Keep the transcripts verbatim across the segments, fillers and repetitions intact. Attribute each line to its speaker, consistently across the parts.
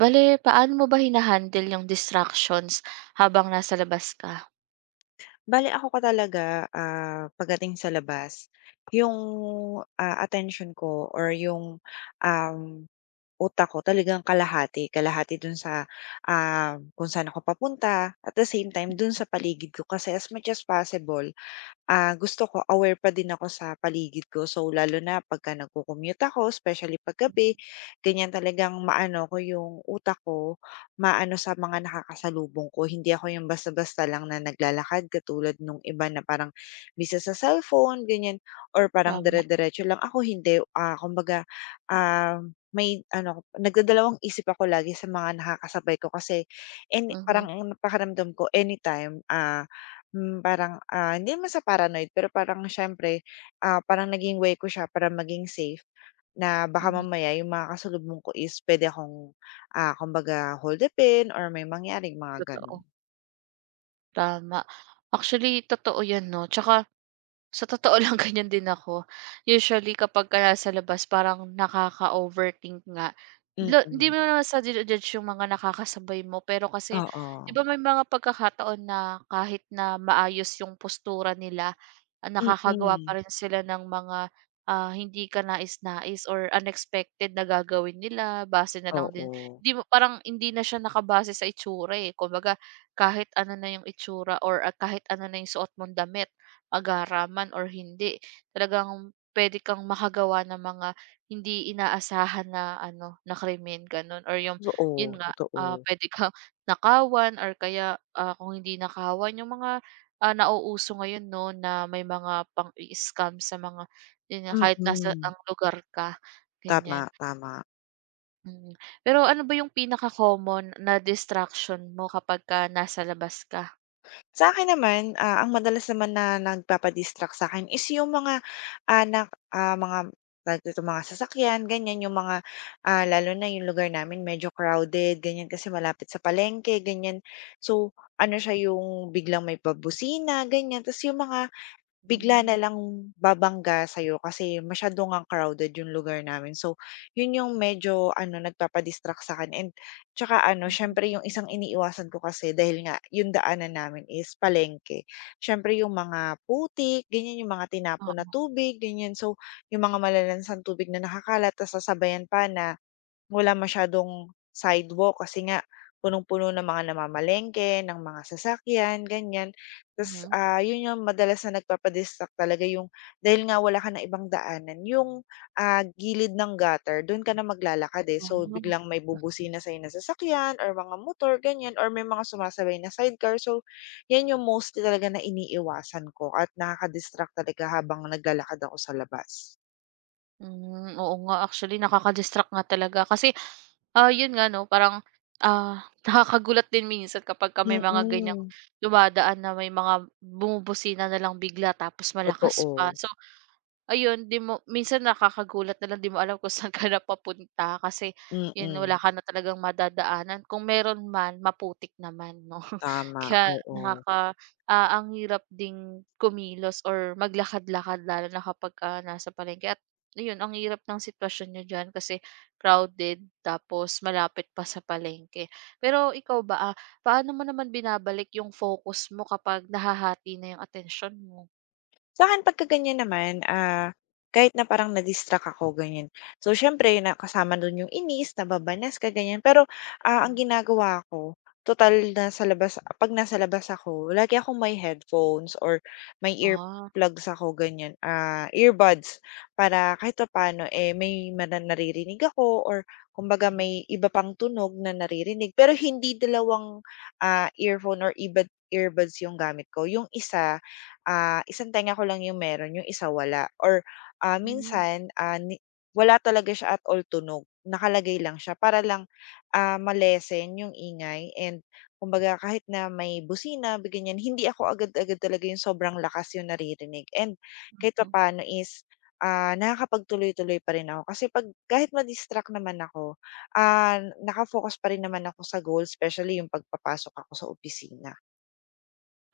Speaker 1: Bale, paano mo ba hinahandle yung distractions habang nasa labas ka?
Speaker 2: Bale ako ka talaga, ah, pagdating sa labas, yung, ah, atensyon ko or yung, um, utak ko talagang kalahati, kalahati dun sa, ah, kung saan ako papunta, at the same time dun sa paligid ko. Kasi as much as possible Ah, gusto ko aware pa din ako sa paligid ko. So, lalo na pagka nagko-commute ako, especially 'pag gabi, ganyan talagang maano ko yung utak ko, maano sa mga nakakasalubong ko. Hindi ako yung basta-basta lang na naglalakad katulad nung iba na parang busy sa cellphone, ganyan, or parang
Speaker 1: Tama.
Speaker 2: dire-diretso lang. Ako hindi, ah, kumbaga, ah, may ano, nagdadalawang isip ako lagi sa mga nakakasabay ko kasi any parang
Speaker 1: Mhm,
Speaker 2: ang pakaramdam ko anytime, ah, Hmm, parang, ah, hindi naman sa paranoid pero parang siyempre, ah, parang naging way ko siya para maging safe na baka
Speaker 1: mhm,
Speaker 2: mamaya yung mga kasalubong ko is puwede akong, ah, kumbaga holdupin or may mangyaring mga gano'n.
Speaker 1: totoo, tama. Actually, totoo 'yan 'no, 'tsaka sa totoo lang ganyan din ako. Usually kapag kapagka nasa labas parang nakaka-overthink nga. La hindi
Speaker 2: Mm,
Speaker 1: mo naman sa judge yung mga nakakasabay mo, pero kasi 'di
Speaker 2: oo.
Speaker 1: ba may mga pagkakataon na kahit na maayos yung postura nila, ah, nakakagawa
Speaker 2: Mm,
Speaker 1: pa rin sila ng mga, ah, hindi kanais-nais or unexpected na gagawin nila base na lang din.
Speaker 2: oo.
Speaker 1: 'Di mo parang hindi na siya nakabase sa itsura, eh. Kumbaga kahit ano na yung itsura or, ah, kahit ano na yung suot mong damit, agaraman or hindi, talagang puwede kang makagawa ng mga hindi inaasahan na ano, na krimen gano'n or yung
Speaker 2: Totoo,
Speaker 1: yun nga, ah,
Speaker 2: totoo.
Speaker 1: puwede kang nakawan or kaya, ah, kung hindi nakawan yung mga, ah, nauuso ngayon 'no na may mga pang scam sa mga yun nga kahit nasa
Speaker 2: Mm,
Speaker 1: ang lugar ka,
Speaker 2: tama,
Speaker 1: ganyan.
Speaker 2: tama.
Speaker 1: Mm, pero ano ba yung pinaka-common na distraction mo kapag kapagka nasa labas ka?
Speaker 2: Sa akin naman, ah, ang madalas naman na nagpapa-distract sa'kin is yung mga, anak ah, mga tawag dito, mga sasakyan ganyan, yung mga, ah, lalo na yung lugar namin medyo crowded ganyan kasi malapit sa palengke ganyan. So ano siya, yung biglang may pabusina ganyan, ta's yung mga bigla
Speaker 1: Hmm.
Speaker 2: na lang babangga sa'yo kasi masyado ngang crowded yung lugar namin. So, yun yung medyo ano, nagpapa-distract sa'kin and tsaka ano,
Speaker 1: Mhm.
Speaker 2: siyempre yung isang iniiwasan ko kasi dahil nga yung daanan namin is palengke. Siyempre yung mga putik, ganyan, yung mga tinapon na
Speaker 1: Oo,
Speaker 2: tubig, ganyan. So, yung mga malalansang tubig na nakakalat tas sasabayan pa na wala masyadong sidewalk kasi nga punong-puno ng mga namamalengke, ng mga sasakyan, ganyan. Ta's,
Speaker 1: mhm,
Speaker 2: ah, 'yun yung madalas na nagpapa talaga yung dahil nga wala ka ng ibang daanan, yung, ah, gilid ng gutter do'n ka na maglalakad, eh. So,
Speaker 1: ah.
Speaker 2: biglang may bubusina sa'yo na sasakyan or mga motor, ganyan or may mga sumasabay na sidecar. So, 'yan yung mostly talaga na iniiwasan ko at nakaka talaga habang naglalakad ako sa labas.
Speaker 1: Hmm, oo nga actually nakaka-distract nga talaga kasi, ah, 'yun nga 'no parang, ah, nakakagulat din minsan kapag ka may
Speaker 2: Mm,
Speaker 1: mga ganiyang
Speaker 2: mm,
Speaker 1: dumadaan na may mga bumubusina na lang bigla tapos malakas pa.
Speaker 2: totoo.
Speaker 1: So ayun, 'di mo minsan nakakagulat na lang, 'di mo alam kung saan ka na papunta kasi 'yun wala
Speaker 2: Mm.
Speaker 1: ka na talagang madadaanan, kung meron man maputik naman 'no.
Speaker 2: Tama,
Speaker 1: Kaya
Speaker 2: oo.
Speaker 1: nakaka ah, ang hirap ding kumilos or maglakad-lakad lalo na kapag ka nasa palengke at yun, ang hirap ng sitwasyon niyo diyan kasi crowded tapos malapit pa sa palengke. Pero ikaw ba, ah, paano mo naman binabalik yung focus mo kapag nahahati na yung attention mo?
Speaker 2: Sa'kin pagka ganyan naman, ah, kahit na parang na-distract ako ganyan, so siyempre na kasama dun yung inis, nababanas ka ganyan. Pero, ah, ang
Speaker 1: Hmm,
Speaker 2: ginagawa ko, total na sa labas 'pag nasa labas ako lagi akong may headphones or may
Speaker 1: ah,
Speaker 2: earplugs ako ganyan, ah, earbuds para kahit pa papaano, eh, may mana naririnig ako or kumbaga may iba pang tunog na naririnig. Pero hindi dalawang, ah, earphone or earbud earbuds yung gamit ko, yung isa ah, isang tenga ko lang yung meron, yung isa wala or, ah,
Speaker 1: mm.
Speaker 2: minsan, ah, ni wala talaga siya at all tunog, nakalagay lang siya para lang, ah, ma yung ingay and kumbaga kahit na may busina ganyan, hindi ako agad-agad talaga yung sobrang lakas yung naririnig and kahit pa
Speaker 1: Hmm,
Speaker 2: papaano is, ah, nakakapagtuloy-tuloy pa rin ako kasi 'pag kahit ma-distract naman ako, ah, naka-focus pa rin naman ako sa goal, especially yung pagpapasok ako sa opisina.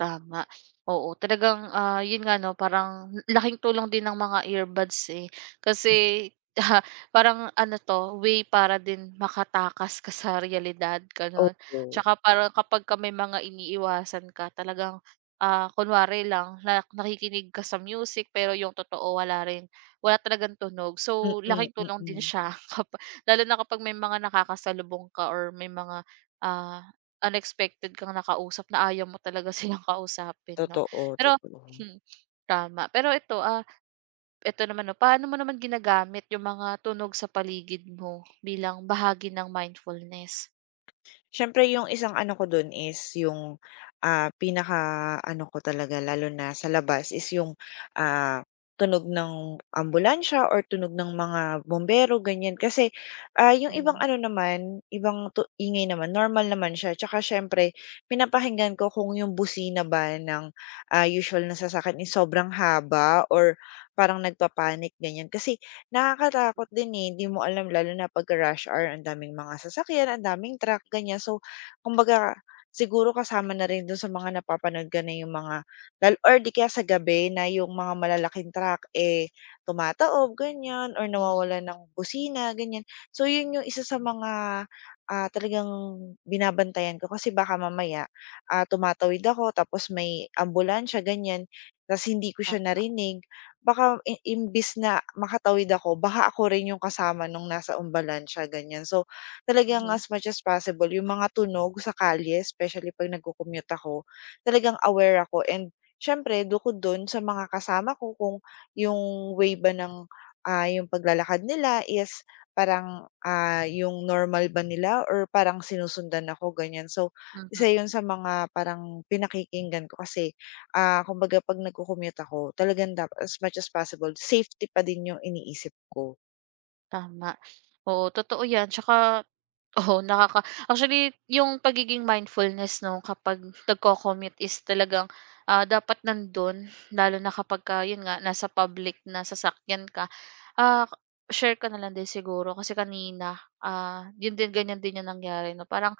Speaker 1: tama. Oo, talagang, ah, yun nga 'no, parang laking tulong din ng mga earbuds, eh. Kasi ah, parang ano 'to, way para din makatakas ka sa realidad, gano'n.
Speaker 2: Oo,
Speaker 1: Tsaka parang kapagka may mga iniiwasan ka talagang, ah, kunwari lang na nakikinig ka sa music pero yung totoo wala rin, wala talagang tunog.
Speaker 2: mm,
Speaker 1: So, laking
Speaker 2: mm,
Speaker 1: tulong din
Speaker 2: mm.
Speaker 1: siya kapa lalo na kapag may mga nakakasalubong ka or may mga, ah unexpected kang nakausap na ayaw mo talaga silang kausapin 'no.
Speaker 2: Totoo,
Speaker 1: Pero
Speaker 2: totoo.
Speaker 1: hmm, tama. Pero ito, ah, ito naman 'no, paano mo naman ginagamit yung mga tunog sa paligid mo bilang bahagi ng mindfulness?
Speaker 2: Siyempre yung isang ano ko dun is yung, ah, pinaka-ano ko talaga lalo na sa labas is yung, ah, tunog ng ambulansya or tunog ng mga bombero ganyan. Kasi, ah, yung ibang
Speaker 1: Mhm,
Speaker 2: ano naman, ibang tu ingay naman normal naman siya tsaka siyempre pinapakinggan ko kung yung busina ba ng, ah, usual na sasakyan is sobrang haba or parang nagpa-panic ganyan. Kasi nakakatakot din, eh, hindi mo alam lalo na pagka rush hour ang daming mga sasakyan, ang daming truck, ganyan. So, kumbaga siguro kasama na rin dun sa mga napapanood ko na yung mga lal or di kaya sa gabi na yung mga malalaking truck, eh, tumataob ganyan or
Speaker 1: mhm.
Speaker 2: nawawala ng busina, ganyan. So, yun yung isa sa mga, ah, talagang binabantayan ko kasi baka mamaya, ah, tumatawid ako tapos may ambulansya ganyan, ta's hindi ko
Speaker 1: Ah,
Speaker 2: siya narinig. Baka i imbis na makatawid ako baka ako rin yung kasama nung nasa ambalansya ganyan. So, talagang
Speaker 1: mhm,
Speaker 2: as much as possible yung mga tunog sa kalye especially 'pag nagco-commute ako, talagang aware ako and siyempre bukod dun sa mga kasama ko kung yung way ba ng, ah, yung paglalakad nila is parang, ah, yung normal ba nila or parang sinusundan ako ganyan. So, isa
Speaker 1: mhm.
Speaker 2: yun sa mga parang pinakikinggan ko kasi ah, kumbaga 'pag nagco-commute ako talagang dap as much as possible safety pa din yung iniisip ko.
Speaker 1: Tama. Oo, totoo 'yan. Tsaka oo, nakaka actually, yung pagiging mindfulness 'no, kapag nagco-commute is talagang, ah, dapat nando'n. Lalo na kapagka yun nga, nasa public na sasakyan ka. Ah, share ka na lang din siguro kasi kanina, ah, yun din, ganyan din yung nangyari 'no. Parang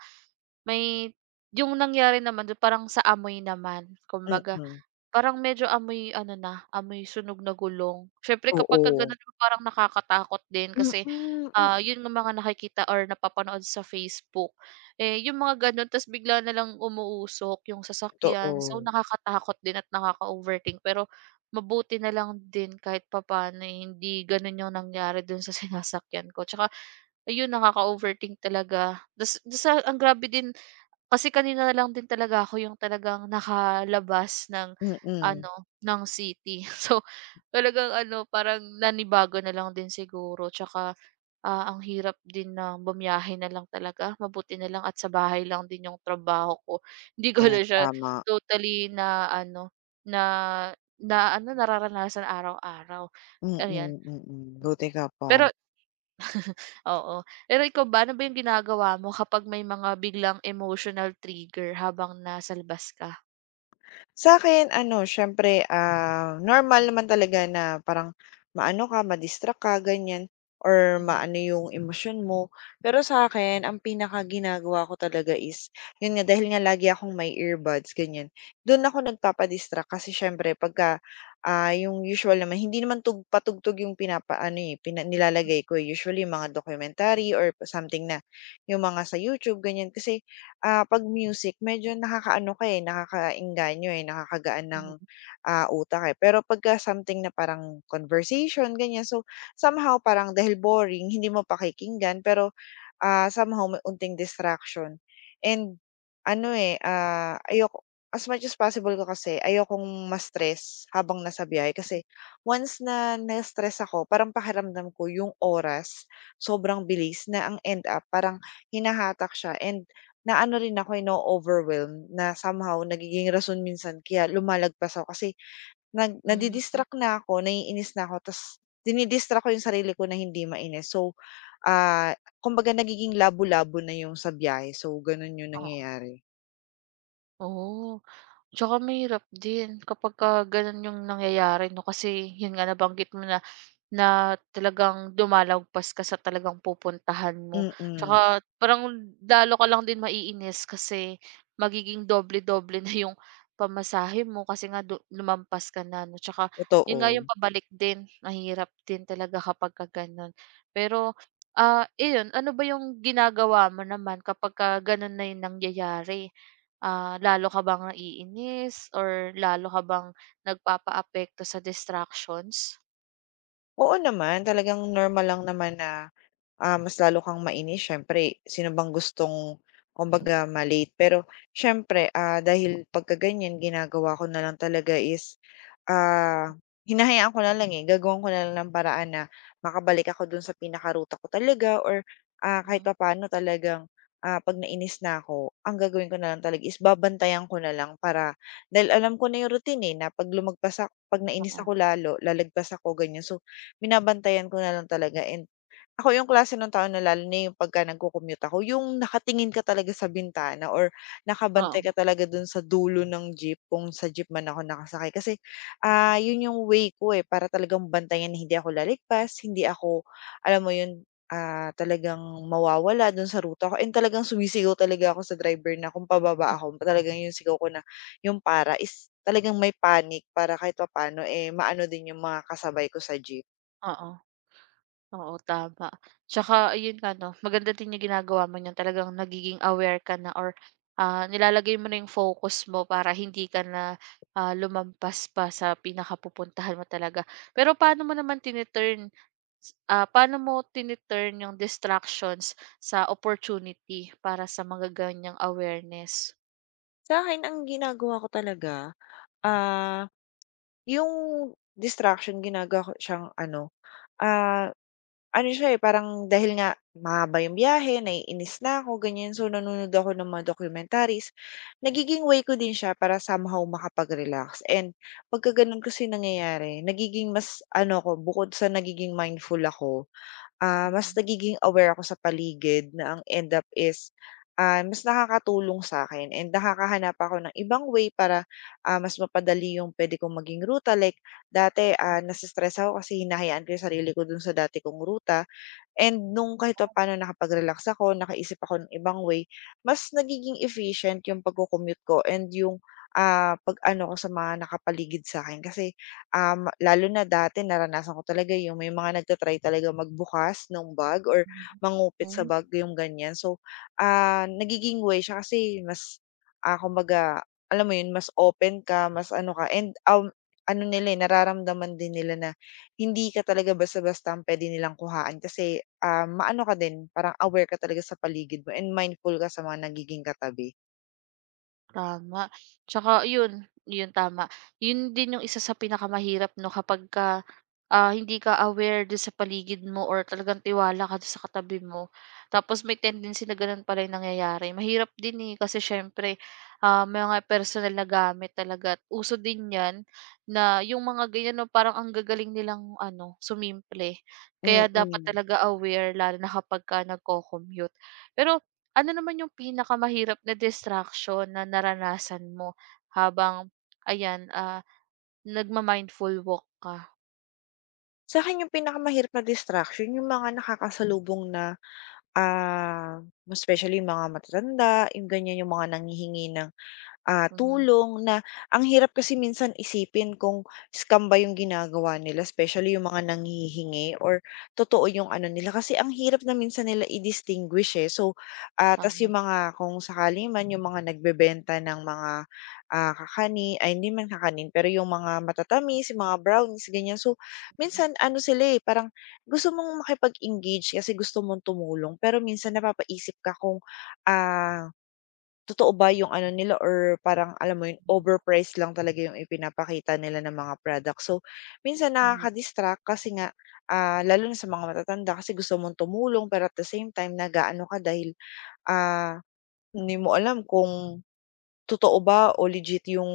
Speaker 1: may yung nangyari naman dun parang sa amoy naman kumbaga.
Speaker 2: Mm,
Speaker 1: Parang medyo amoy ano na, amoy sunog na gulong. Siyempre kapagka
Speaker 2: oo.
Speaker 1: gano'n parang nakakatakot din
Speaker 2: Mm,
Speaker 1: kasi,
Speaker 2: m
Speaker 1: ah, 'yun ang mga nakikita or napapanood sa Facebook. Eh, 'yung mga gano'n ta's bigla na lang umuusok 'yung sasakyan, so
Speaker 2: totoo.
Speaker 1: nakakatakot din at nakaka-overthink pero mabuti na lang din kahit papaano, eh, hindi gano'n 'yung nangyari do'n sa sinasakyan ko. Tsaka ayun nakaka-overthink talaga. Ta's ta's ang grabe din kasi kanina na lang din talaga ako yung talagang nakalabas ng
Speaker 2: Mm,
Speaker 1: ano, ng city. So, talagang ano, parang nanibago na lang din siguro tsaka, ah, ang hirap din na bumiyahe na lang talaga. Mabuti na lang at sa bahay lang din yung trabaho ko. Hindi ko
Speaker 2: ayan
Speaker 1: na siya
Speaker 2: tama.
Speaker 1: totally na ano, na na ano, nararanasan araw-araw,
Speaker 2: Mm,
Speaker 1: ayan.
Speaker 2: mm, mm. Buti
Speaker 1: Mm.
Speaker 2: ka pa.
Speaker 1: Pero oo. Pero ikaw ba, ano ba yung ginagawa mo kapag may mga biglang emotional trigger habang nasa labas ka?
Speaker 2: Sa'kin ano siyempre, ah, normal naman talaga na parang maano ka, ma-distract ka ganyan or
Speaker 1: Mhm,
Speaker 2: maano yung emosyon mo. Pero sa'kin ang pinakaginagawa ko talaga is yun nga dahil nga lagi akong may earbuds ganyan, dun ako nagpapa-distract kasi siyempre pagka, ah, yung usual naman hindi naman tug patugtog yung pinapaano, eh, pina nilalagay ko, eh, usually mga documentary or something na yung mga sa YouTube ganyan. Kasi ah, 'pag music medyo nakakaano ka, eh, nakakaengganyo, eh, nakakagaan ng,
Speaker 1: mhm,
Speaker 2: ah, utak, eh. Pero pagka something na parang conversation, ganyan, so somehow parang dahil boring hindi mo pakikinggan pero ah, somehow may unting distraction and ano, eh, ah, ayoko as much as possible ko kasi ayokong ma-stress habang nasa biyahe kasi once na na-stress ako parang pakiramdam ko yung oras sobrang bilis na ang end up parang hinahatak siya and naano rin ako, eh, na overwhelm na somehow nagiging rason minsan kaya lumalagpas ako kasi nag
Speaker 1: mhm.
Speaker 2: nadi-distract na ako, naiinis na ako ta's dini ko yung sarili ko na hindi mainis. So Ah, kumbaga nagiging labo-labo na yung sa biyahe so ganun yung
Speaker 1: Oo.
Speaker 2: nangyayari.
Speaker 1: Oh, tsaka mahirap din kapagka gano'n yung nangyayari 'no, kasi yun nga nabanggit mo na na talagang lumalagpas ka sa talagang pupuntahan mo.
Speaker 2: Mm,
Speaker 1: Tsaka parang lalo ka lang din maiinis kasi magiging doble-doble na yung pamasahe mo kasi nga du lumampas ka na 'no. Tsaka yun nga
Speaker 2: totoo.
Speaker 1: yung pabalik din, mahirap din talaga kapagka gano'n. Pero, ah, iyon, ano ba yung ginagawa mo naman kapagka gano'n na yung nangyayari? Ah, lalo ka bang naiinis or lalo ka bang nagpapaapekto sa distractions?
Speaker 2: Oo naman talagang normal lang naman na ah, mas lalo kang mainis siyempre sino bang gustong kumbaga ma. Pero siyempre, ah, dahil pagka ganyan ginagawa ko na lang talaga is, ah, hinahayaan ko na lang, eh, gagawan ko na lang ng paraan na makabalik ako dun sa pinakaruta ko talaga or, ah, kahit
Speaker 1: Mhm,
Speaker 2: pa papaano talagang, ah, 'pag nainis na ako, ang gagawin ko na lang talaga is babantayan ko na lang para dahil alam ko na yung routine, eh, na 'pag lumagpas ak 'pag nainis
Speaker 1: oo.
Speaker 2: ako lalo, lalagpas ako ganyan. So, binabantayan ko na lang talaga and ako yung klase ng tao na lalo na yung pagka nagco-commute ako, yung nakatingin ka talaga sa bintana or nakabantay
Speaker 1: Oo,
Speaker 2: ka talaga dun sa dulo ng jeep kung sa jeep man ako nakasakay. Kasi, ah, yun yung way ko, eh, para talagang bantayan na hindi ako laligtas, hindi ako alam mo yun, ah, talagang mawawala dun sa ruta ko and talagang sumisigaw talaga ako sa driver na kung pababa ako, talagang yung sigaw ko na yung para is talagang may panic para kahit papaano, eh, maano din yung mga kasabay ko sa jeep.
Speaker 1: oo, oo tama. Tsaka ayun nga 'no, maganda din yung ginagawa mo niyan talagang nagiging aware ka na or, ah, nilalagay mo na yung focus mo para hindi ka na, ah, lumampas pa sa pinakapupuntahan mo talaga. Pero paano mo naman tini-turn, s- ah, paano mo tini yung distractions sa opportunity para sa mga ganyang awareness?
Speaker 2: Sa akin ang ginagawa ko talaga Ah, yung distraction ginagawa ko siyang ano, ah, ano siya, eh, parang dahil nga mahaba yung biyahe, naiinis na ako, ganyan. So, nanonood ako ng mga documentaries. Nagiging way ko din siya para somehow makapag-relax. And pagka ganun kasi nangyayari, nagiging mas ano ko, bukod sa nagiging mindful ako ah, mas
Speaker 1: Mhm.
Speaker 2: nagiging aware ako sa paligid na ang end up is, ah, mas nakakatulong sa akin, and nakakahanap ako ng ibang way para, ah, mas mapadali yung puwede kong maging ruta. Like dati, ah, nase ako kasi hinahayaan ko yung sarili ko dun sa dati kong ruta. And nung kahit pa papaano nakapag-relax ako, nakaisip ako ng ibang way, mas nagiging efficient yung pagko-commute ko and yung, ah, pag-ano ko sa mga nakapaligid sa akin. Kasi, um, lalo na dati naranasan ko talaga yung may mga nagta talaga talagang magbukas ng bag or
Speaker 1: Hmm.
Speaker 2: mangupit sa
Speaker 1: Hmm.
Speaker 2: bag, yung ganyan. So, ah, nagiging way siya kasi mas, ah, kumbaga alam mo yun, mas open ka, mas ano ka and, um, ano nila, eh, nararamdaman din nila na hindi ka talaga basta-basta ang puwede nilang kuhaan kasi, ah, maano ka din, parang aware ka talaga sa paligid mo and mindful ka sa mga nagiging katabi.
Speaker 1: Tama, tsaka yun, yun tama. Yun din yung isa sa pinakamahirap 'no kapagka, ah, hindi ka aware dun sa paligid mo or talagang tiwala ka dun sa katabi mo. Tapos may tendency na ganun pala yung nangyayari. Mahirap din, eh, kasi siyempre, ah, may mga personal na gamit talaga at uso din 'yan na yung mga ganyan 'no parang ang gagaling nilang ano, sumimple. Kaya dapat
Speaker 2: Mm.
Speaker 1: talaga aware lalo na kapagka nagco-commute. Pero ano naman yung pinakamahirap na distraction na naranasan mo habang ayan, ah, nagma-mindful walk ka?
Speaker 2: Sa'kin yung pinakamahirap na distraction yung mga nakakasalubong na, ah, most especially yung mga matatanda, yung ganiyan, yung mga nanghihingi ng Ah,
Speaker 1: Mhm,
Speaker 2: tulong na ang hirap kasi minsan isipin kung scam ba yung ginagawa nila especially yung mga nanghihingi or totoo yung ano nila kasi ang hirap na minsan nila i-distinguish, eh. So, ah, tas
Speaker 1: tama.
Speaker 2: yung mga kung sakali man yung mga nagbebenta ng mga, ah, kakani ay hindi man kakanin pero yung mga matatamis, yung mga brownies ganyan. So,
Speaker 1: Mhm,
Speaker 2: minsan ano sila, eh, parang gusto mong makipag-engage kasi gusto mong tumulong pero minsan napapaisip ka kung, ah Totoo ba yung ano nila or parang alam mo yun, overpriced lang talaga yung ipinapakita nila ng mga product. So, minsan
Speaker 1: mhm,
Speaker 2: nakaka-distract kasi nga, ah, lalo na sa mga matatanda kasi gusto mong tumulong pero at the same time nag-aano ka dahil, ah, hindi mo alam kung totoo ba o legit yung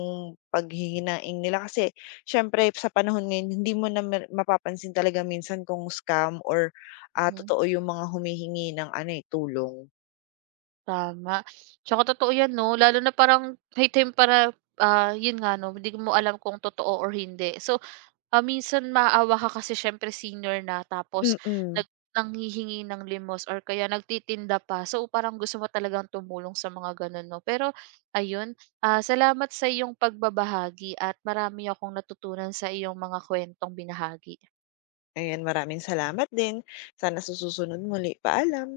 Speaker 2: paghihinaing nila. Kasi siyempre sa panahon ngayon hindi mo na mer mapapansin talaga minsan kung scam or, ah,
Speaker 1: mhm,
Speaker 2: totoo yung mga humihingi ng ano, eh, tulong.
Speaker 1: tama. Tsaka totoo 'yan 'no, lalo na parang may time para, ah, 'yun nga 'no, hindi mo alam kung totoo or hindi. So ah, minsan maawa ka kasi siyempre senior na tapos
Speaker 2: Mm.
Speaker 1: nag nanghihingi ng limos or kaya nagtitinda pa. So, parang gusto mo talagang tumulong sa mga ganun, 'no? Pero ayun, ah, salamat sa iyong pagbabahagi at marami akong natutunan sa iyong mga kuwentong binahagi.
Speaker 2: Ayan, maraming salamat din. Sana sa susunod muli, paalam.